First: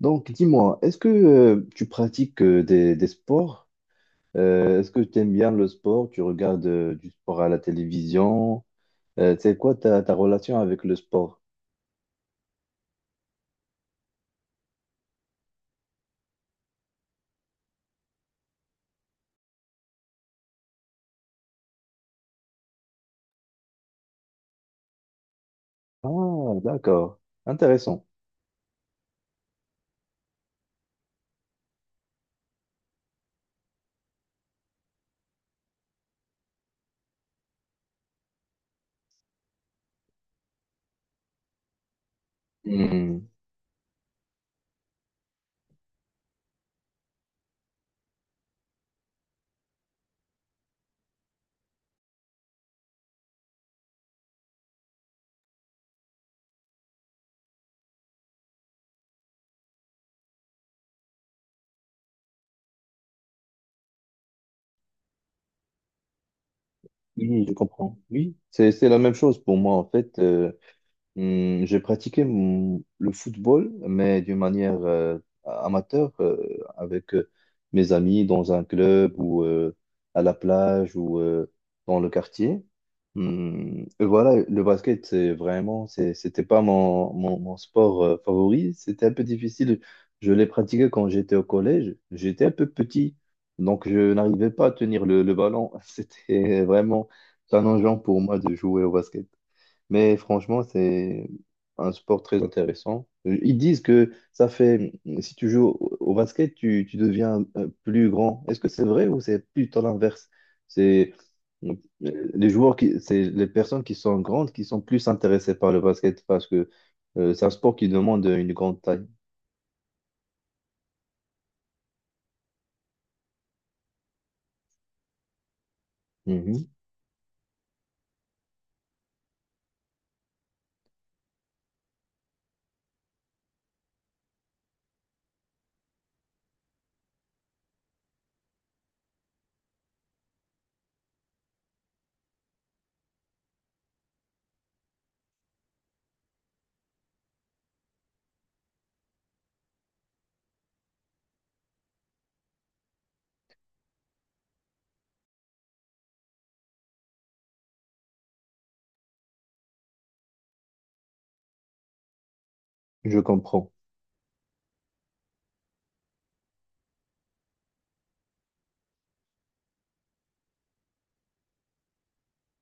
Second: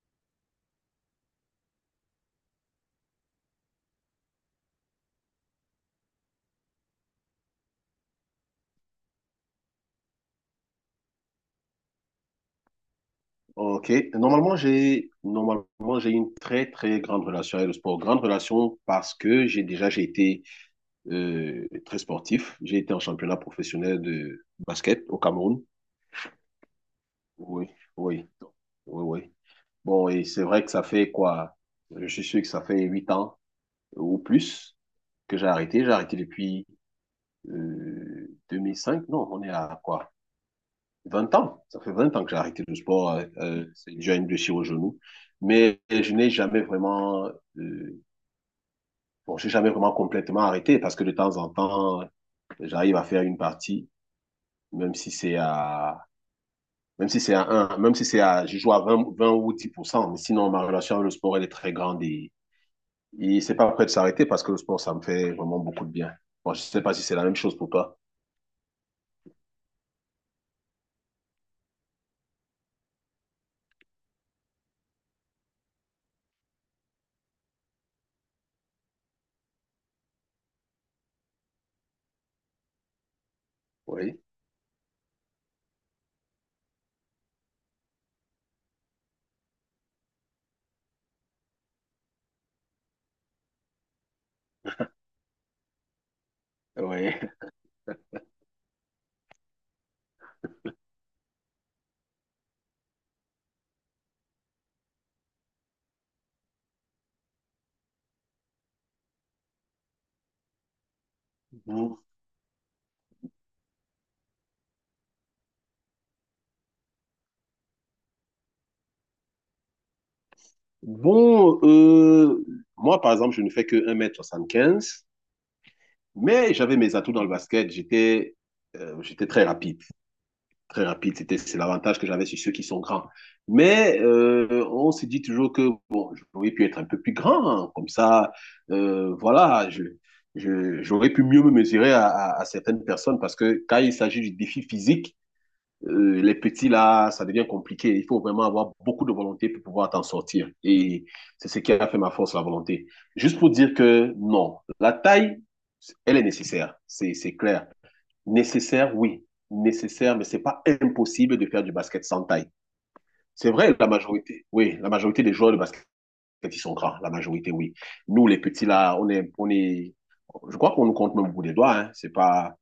Donc, dis-moi, est-ce que tu pratiques des sports? Est-ce que tu aimes bien le sport? Tu regardes du sport à la télévision? C'est quoi ta relation avec le sport? Ok. Normalement, j'ai une très très grande relation avec le sport. Grande relation parce que j'ai été très sportif. J'ai été en championnat professionnel de basket au Cameroun. Ah, d'accord. Oui, Intéressant. oui, oui, oui. Bon, et c'est vrai que ça fait quoi? Je suis sûr que ça fait 8 ans ou plus que j'ai arrêté. J'ai arrêté depuis 2005. Non, on est à quoi? 20 ans, ça fait 20 ans que j'ai arrêté le sport. Hmm. C'est déjà une blessure au genou, mais je n'ai jamais vraiment, euh, bon, j'ai jamais vraiment complètement arrêté parce que de temps en temps, j'arrive à faire une partie, même si c'est à, même si c'est à 1, même si c'est à, je joue à vingt ou 10%, mais sinon ma relation avec le sport, elle est très grande. Et c'est pas prêt de s'arrêter parce que le sport, ça me fait vraiment beaucoup de bien. Bon, je sais pas si c'est la même Oui, je chose pour toi. comprends. Oui, c'est la même chose pour moi, en fait. J'ai pratiqué le football, mais d'une manière amateur, avec mes amis dans un club ou à la plage ou dans le quartier. Et Oui, voilà, le basket, c'est vraiment, c'était pas mon, mon sport favori. C'était un peu difficile. Je l'ai pratiqué quand j'étais au collège. J'étais un peu petit, donc je n'arrivais pas à tenir le ballon. C'était vraiment oui. challengeant pour moi de jouer au basket. Mais franchement, c'est un sport très intéressant. Ils disent que ça fait, si tu joues au basket, tu deviens plus grand. Est-ce que c'est vrai ou c'est plutôt l'inverse? C'est euh, Bon, les joueurs qui, c'est les personnes qui sont grandes qui sont plus intéressées par le basket parce que c'est un sport qui demande une grande taille. Bon, moi, par exemple, je ne fais que 1,75 m, mais Mhm. j'avais mes atouts dans le basket. J'étais très rapide. Très rapide. C'est l'avantage que j'avais sur ceux qui sont grands. Mais on se dit toujours que bon, j'aurais pu être un peu plus grand, hein, comme ça, voilà, j'aurais pu mieux me mesurer à certaines personnes parce que quand il s'agit du défi physique, les petits là, ça devient compliqué. Il faut vraiment avoir beaucoup de volonté pour pouvoir t'en sortir. Et c'est ce qui a fait ma force, la volonté. Juste pour dire que non, la taille, elle est nécessaire, c'est clair. Nécessaire, oui. Nécessaire, mais c'est pas impossible de faire du basket sans taille. Je C'est comprends. vrai, la majorité, oui, la majorité des joueurs de basket, ils sont grands, la majorité, oui. Nous, les petits, là, je crois qu'on nous compte même au bout des doigts, hein. C'est pas,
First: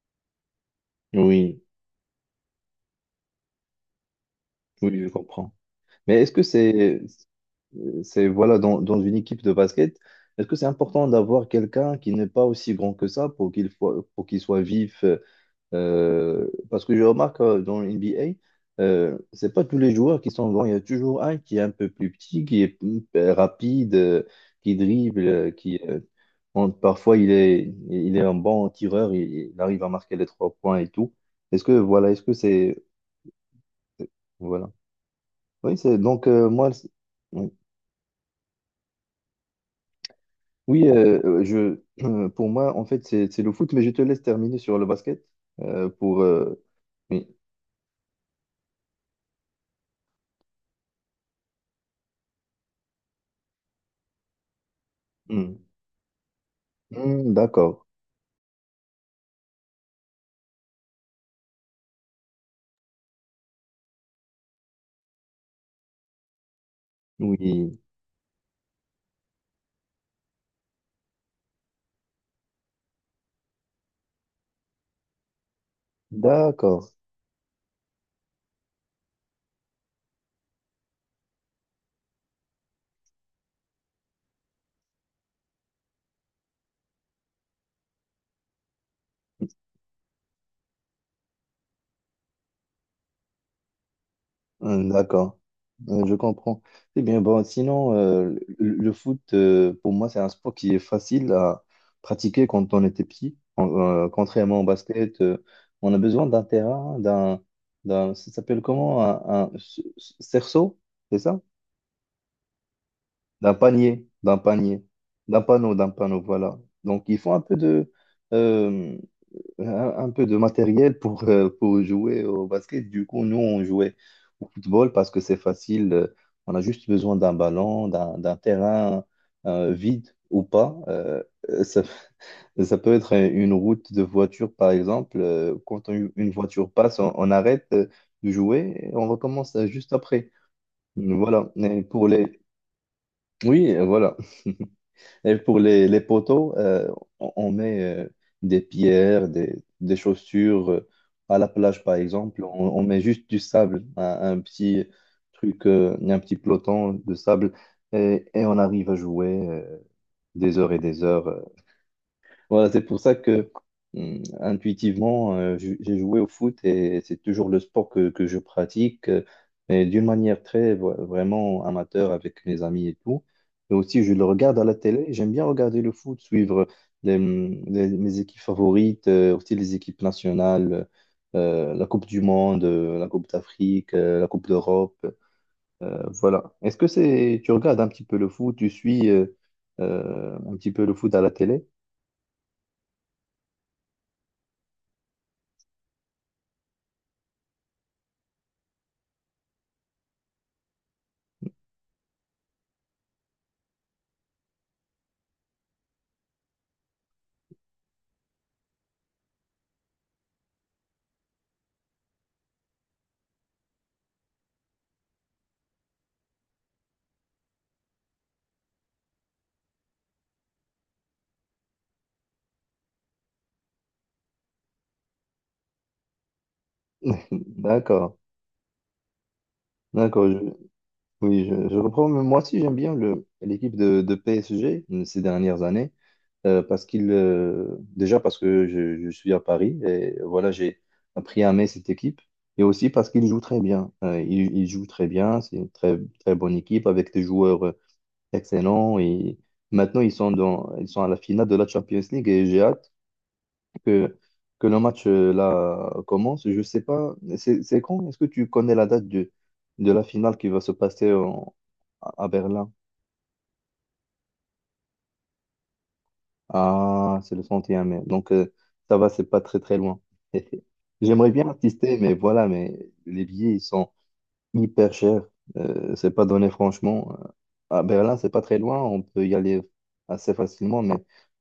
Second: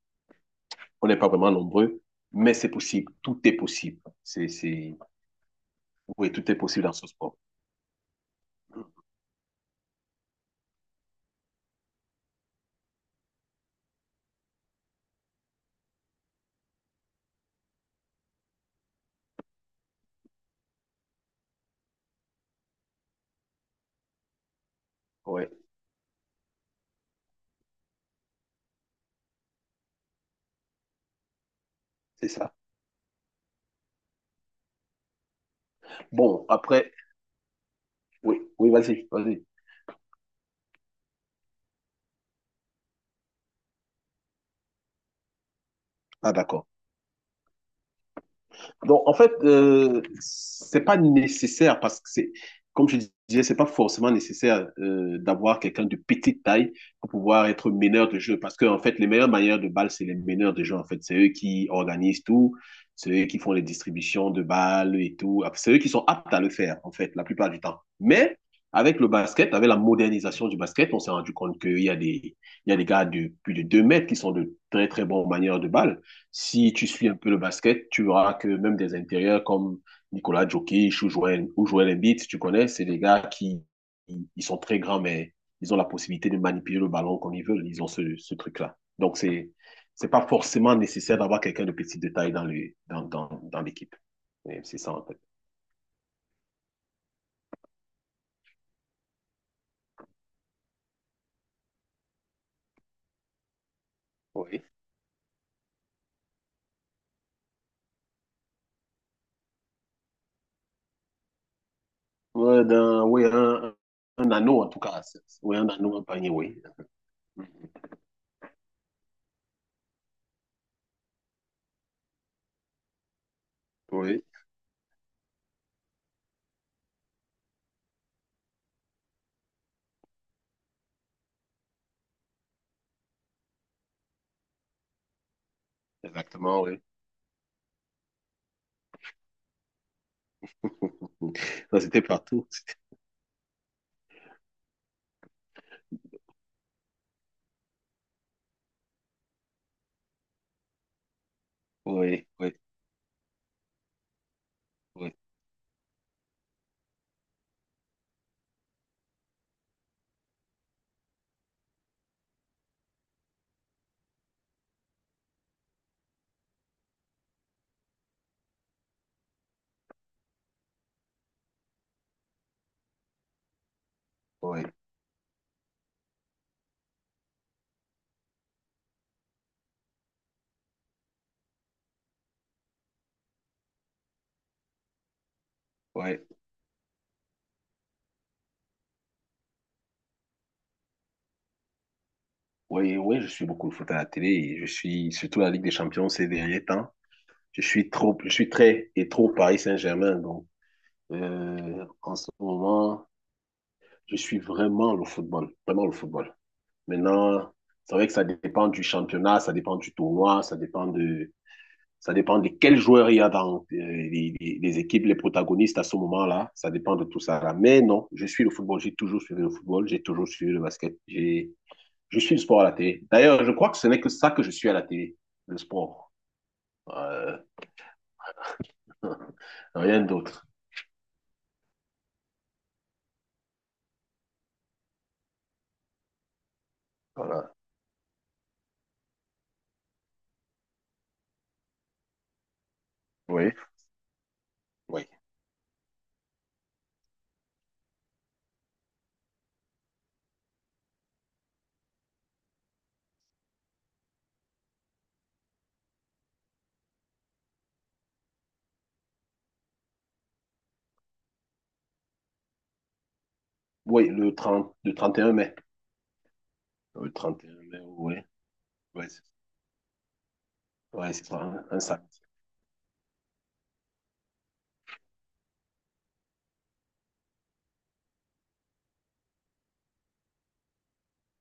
on n'est pas vraiment Oui, nombreux, mais c'est possible. Tout est possible. Oui, je comprends. Mais Oui, est-ce que tout est possible dans ce sport. c'est voilà dans, dans une équipe de basket, est-ce que c'est important d'avoir quelqu'un qui n'est pas aussi grand que ça pour pour qu'il soit vif parce que je remarque dans le NBA, c'est pas tous les joueurs qui sont grands, il y a toujours un qui est un peu plus petit, qui est rapide, qui dribble, Oui, qui bon, parfois il est un bon tireur, il arrive à marquer les trois points et tout. Est-ce que voilà, est-ce c'est que ça. c'est voilà. Oui, c'est donc Bon, moi. après, oui, oui, vas-y, vas-y. Oui, je, pour moi, en fait, c'est le foot, mais je te laisse terminer sur le basket pour. Ah, d'accord. Oui. Donc, en fait, c'est pas nécessaire parce que c'est, comme je disais, c'est pas forcément nécessaire Hmm. d'avoir quelqu'un de petite taille pour Hmm, pouvoir être d'accord. meneur de jeu. Parce que, en fait, les meilleurs manières de balles, c'est les meneurs de jeu. En fait, c'est eux qui organisent tout, c'est eux qui font les distributions de balles et tout. Ah, c'est eux qui sont aptes à le faire, en fait, la plupart du Oui. temps. Mais, avec le basket, avec la modernisation du basket, on s'est rendu compte qu'il y a des gars de plus de 2 mètres qui sont de très, très bons manières de balle. Si tu D'accord. suis un peu le basket, tu verras que même des intérieurs comme Nicolas Jokic ou Joel Embiid, tu connais, c'est des gars qui ils sont très grands, mais ils ont la possibilité de manipuler le ballon comme ils veulent. Ils ont ce truc-là. Donc, c'est pas forcément nécessaire d'avoir quelqu'un de petit de taille dans le Dans, dans, dans l'équipe. Et c'est Hmm, ça, en fait. d'accord. Hmm, je comprends. Eh bien, bon, sinon, le foot, pour moi, c'est un sport qui est facile à pratiquer quand on était petit. Contrairement Oui. au basket, on a besoin d'un terrain, d'un, ça s'appelle comment? Un cerceau, c'est ça? Oui, un, un D'un anneau, en tout panier, cas. Oui, un d'un anneau, un panneau, panier, voilà. oui. Donc, il faut euh, un, un peu de matériel pour jouer au basket. Du coup, nous, on jouait Oui, au football parce que c'est facile. On a juste besoin d'un ballon, d'un terrain vide ou pas. Ça, ça peut être une route de voiture, par exemple. Quand une exactement, voiture oui. passe, on arrête de jouer et on recommence juste après. Voilà. Ça, c'était partout. Oui, voilà. Et pour les poteaux, on met des pierres, des chaussures. À la plage, par Oui, exemple, oui, on met juste du sable, un petit oui, truc, un petit peloton de sable, et on arrive à jouer des heures et des heures. Voilà, c'est pour ça que intuitivement, j'ai joué au foot et c'est toujours le sport que je pratique, mais d'une manière très vraiment amateur avec mes amis et tout. Et aussi, je le regarde oui. à la télé. J'aime bien regarder le foot, suivre mes équipes favorites, aussi les équipes nationales, la Coupe du Monde, la Coupe d'Afrique, la Coupe d'Europe. euh, Ouais, voilà. Est-ce que c'est, tu regardes un petit peu le foot, tu suis un petit peu le foot à la télé? ouais, ouais, je suis beaucoup le foot à la télé et je suis surtout la Ligue des Champions ces derniers temps. Je suis très et trop Paris Saint-Germain, donc en ce moment, je suis vraiment le football, vraiment le football. Maintenant, c'est vrai que ça dépend du championnat, ça dépend du tournoi, ça dépend de quels joueurs il y a dans les équipes, les protagonistes à ce moment-là. Ça dépend de tout ça là. Mais non, je suis le football, j'ai toujours suivi le football, j'ai toujours suivi le basket. J'ai Je suis le sport à la télé. D'ailleurs, je crois que ce n'est que ça que je suis à la télé, le sport. Euh, D'accord, rien d'accord. je- d'autre. oui, je reprends. Mais moi aussi, j'aime bien l'équipe de PSG ces dernières années parce qu'il, Voilà. Déjà parce que je suis à Paris et voilà, j'ai appris à aimer cette équipe et aussi parce qu'il joue Oui, très bien. Il joue très oui. bien. C'est une très très bonne équipe avec des joueurs excellents et maintenant ils sont à la finale de la Champions League et j'ai hâte que, que le match là commence. Je sais pas, c'est quand? Est-ce que tu connais la date de la finale qui va se passer à Berlin? Oui, le 31 mai. Oui, le Ah, c'est le 31 mai, 31 mai. oui. Donc ça Oui, va, c'est c'est pas très très loin. ouais, c'est J'aimerais ça, bien un assister, mais samedi. voilà, mais les billets ils sont hyper cher. C'est pas donné franchement. À Berlin, c'est pas très loin, on peut y aller assez facilement, mais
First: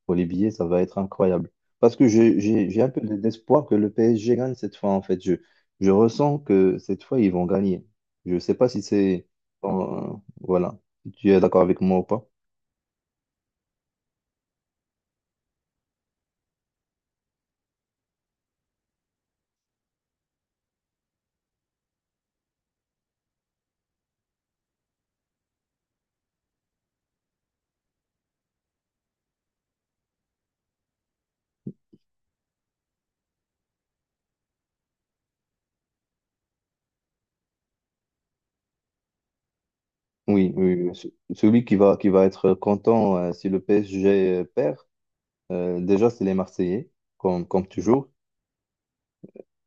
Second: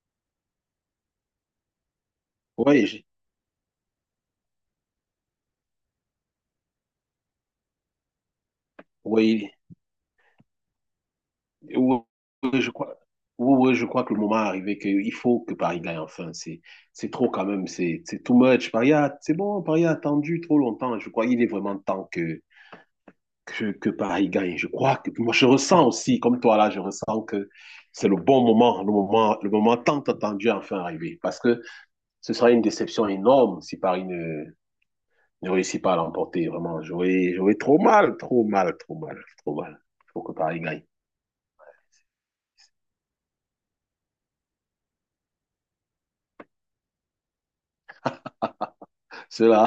pour les billets, ça va être incroyable. Parce que j'ai Oui, un peu d'espoir que le PSG gagne cette fois, en fait. Je ressens que cette fois, ils vont gagner. Je sais pas si c'est. oui, Euh, voilà. Si tu es d'accord avec oui, moi ou pas? oui, je crois. Oui, oui, je crois que le moment est arrivé qu'il faut que Paris gagne enfin. C'est trop quand même, c'est too much. C'est bon, Paris a attendu trop longtemps. Je crois qu'il est vraiment temps que Paris gagne. Je crois que moi, je ressens aussi, comme toi là, je ressens que c'est le bon moment, le moment, le moment tant attendu à enfin arrivé. Parce que ce sera une déception énorme si Paris ne réussit pas à l'emporter. Vraiment, j'aurais trop mal, trop mal, trop mal, trop mal. Il faut que Oui, Paris oui, oui. gagne. Oui. Celui qui va être content si le PSG perd, déjà, c'est les Marseillais, comme toujours.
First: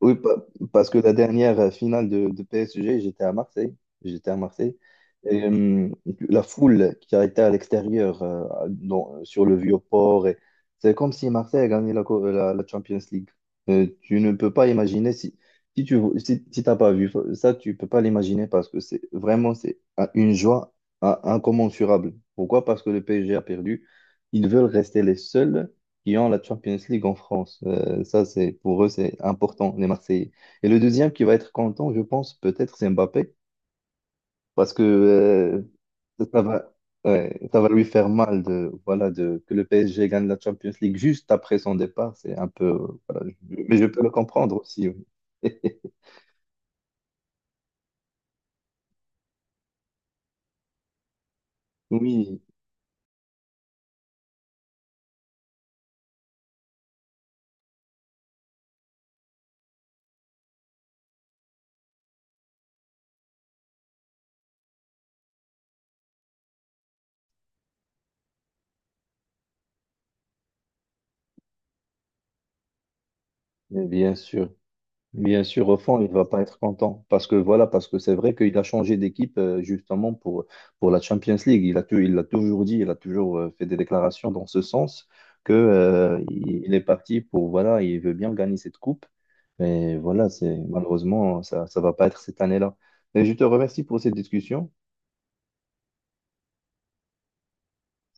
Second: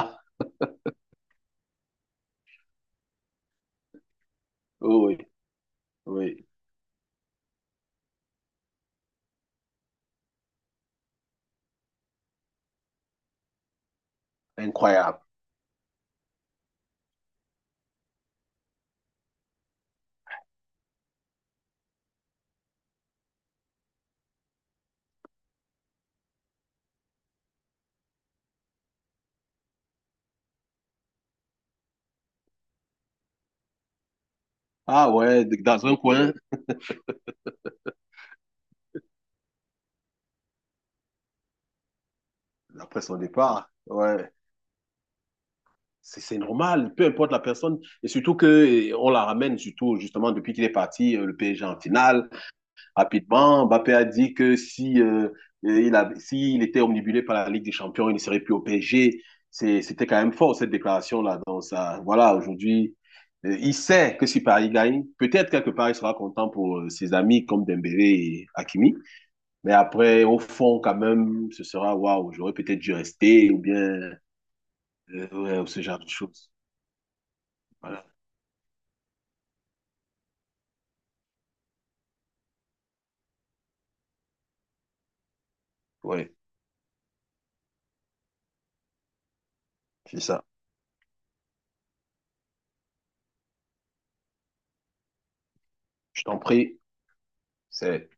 Oui, parce que la dernière finale de PSG, j'étais à Marseille. J'étais à Marseille. oui, oui, Et, la oui, foule qui a été à l'extérieur, sur le Vieux-Port, et c'est comme si Marseille a gagné la Champions League. Tu ne peux pas imaginer incroyable. si, si tu si t'as pas vu ça, tu peux pas l'imaginer parce que c'est vraiment c'est une joie incommensurable. Pourquoi? Parce que le PSG a perdu. Ils veulent rester les seuls qui ont la Champions League en France. Ça, c'est pour eux, c'est important, les Marseillais. Et le deuxième qui va être content, je pense, peut-être, c'est Mbappé, parce que Ah ouais, dans un coin, ça va, ouais, ça va lui faire mal de, voilà, de, que le PSG gagne la Champions League juste après son départ. C'est un peu, après son voilà, départ, mais je peux le ouais. comprendre aussi. Oui, C'est normal, peu importe la personne. Et surtout que on la ramène, surtout justement depuis qu'il est parti, le PSG en finale. Oui, Rapidement, Mbappé a dit que si, s'il était omnibulé par la Ligue des Champions, il ne serait plus au PSG. C'était quand même fort, cette déclaration-là. Donc, ça, voilà, aujourd'hui, il sait que si Paris gagne, peut-être quelque part, il sera content pour ses amis comme Dembélé et Hakimi. Mais après, au fond, quand même, ce sera, waouh, j'aurais peut-être dû rester ou bien, mais bien sûr. Bien ouais, ou sûr, au ce genre fond, de il va pas choses. être content parce que voilà, parce que Voilà, c'est vrai qu'il a changé d'équipe justement pour la Champions League. Il l'a toujours dit, il a toujours fait des déclarations dans ce sens que ouais, il est parti pour voilà, il veut bien gagner cette coupe. Mais c'est voilà, ça. c'est malheureusement ça va pas être cette année-là. Et je te remercie pour cette discussion. Je t'en prie, c'est...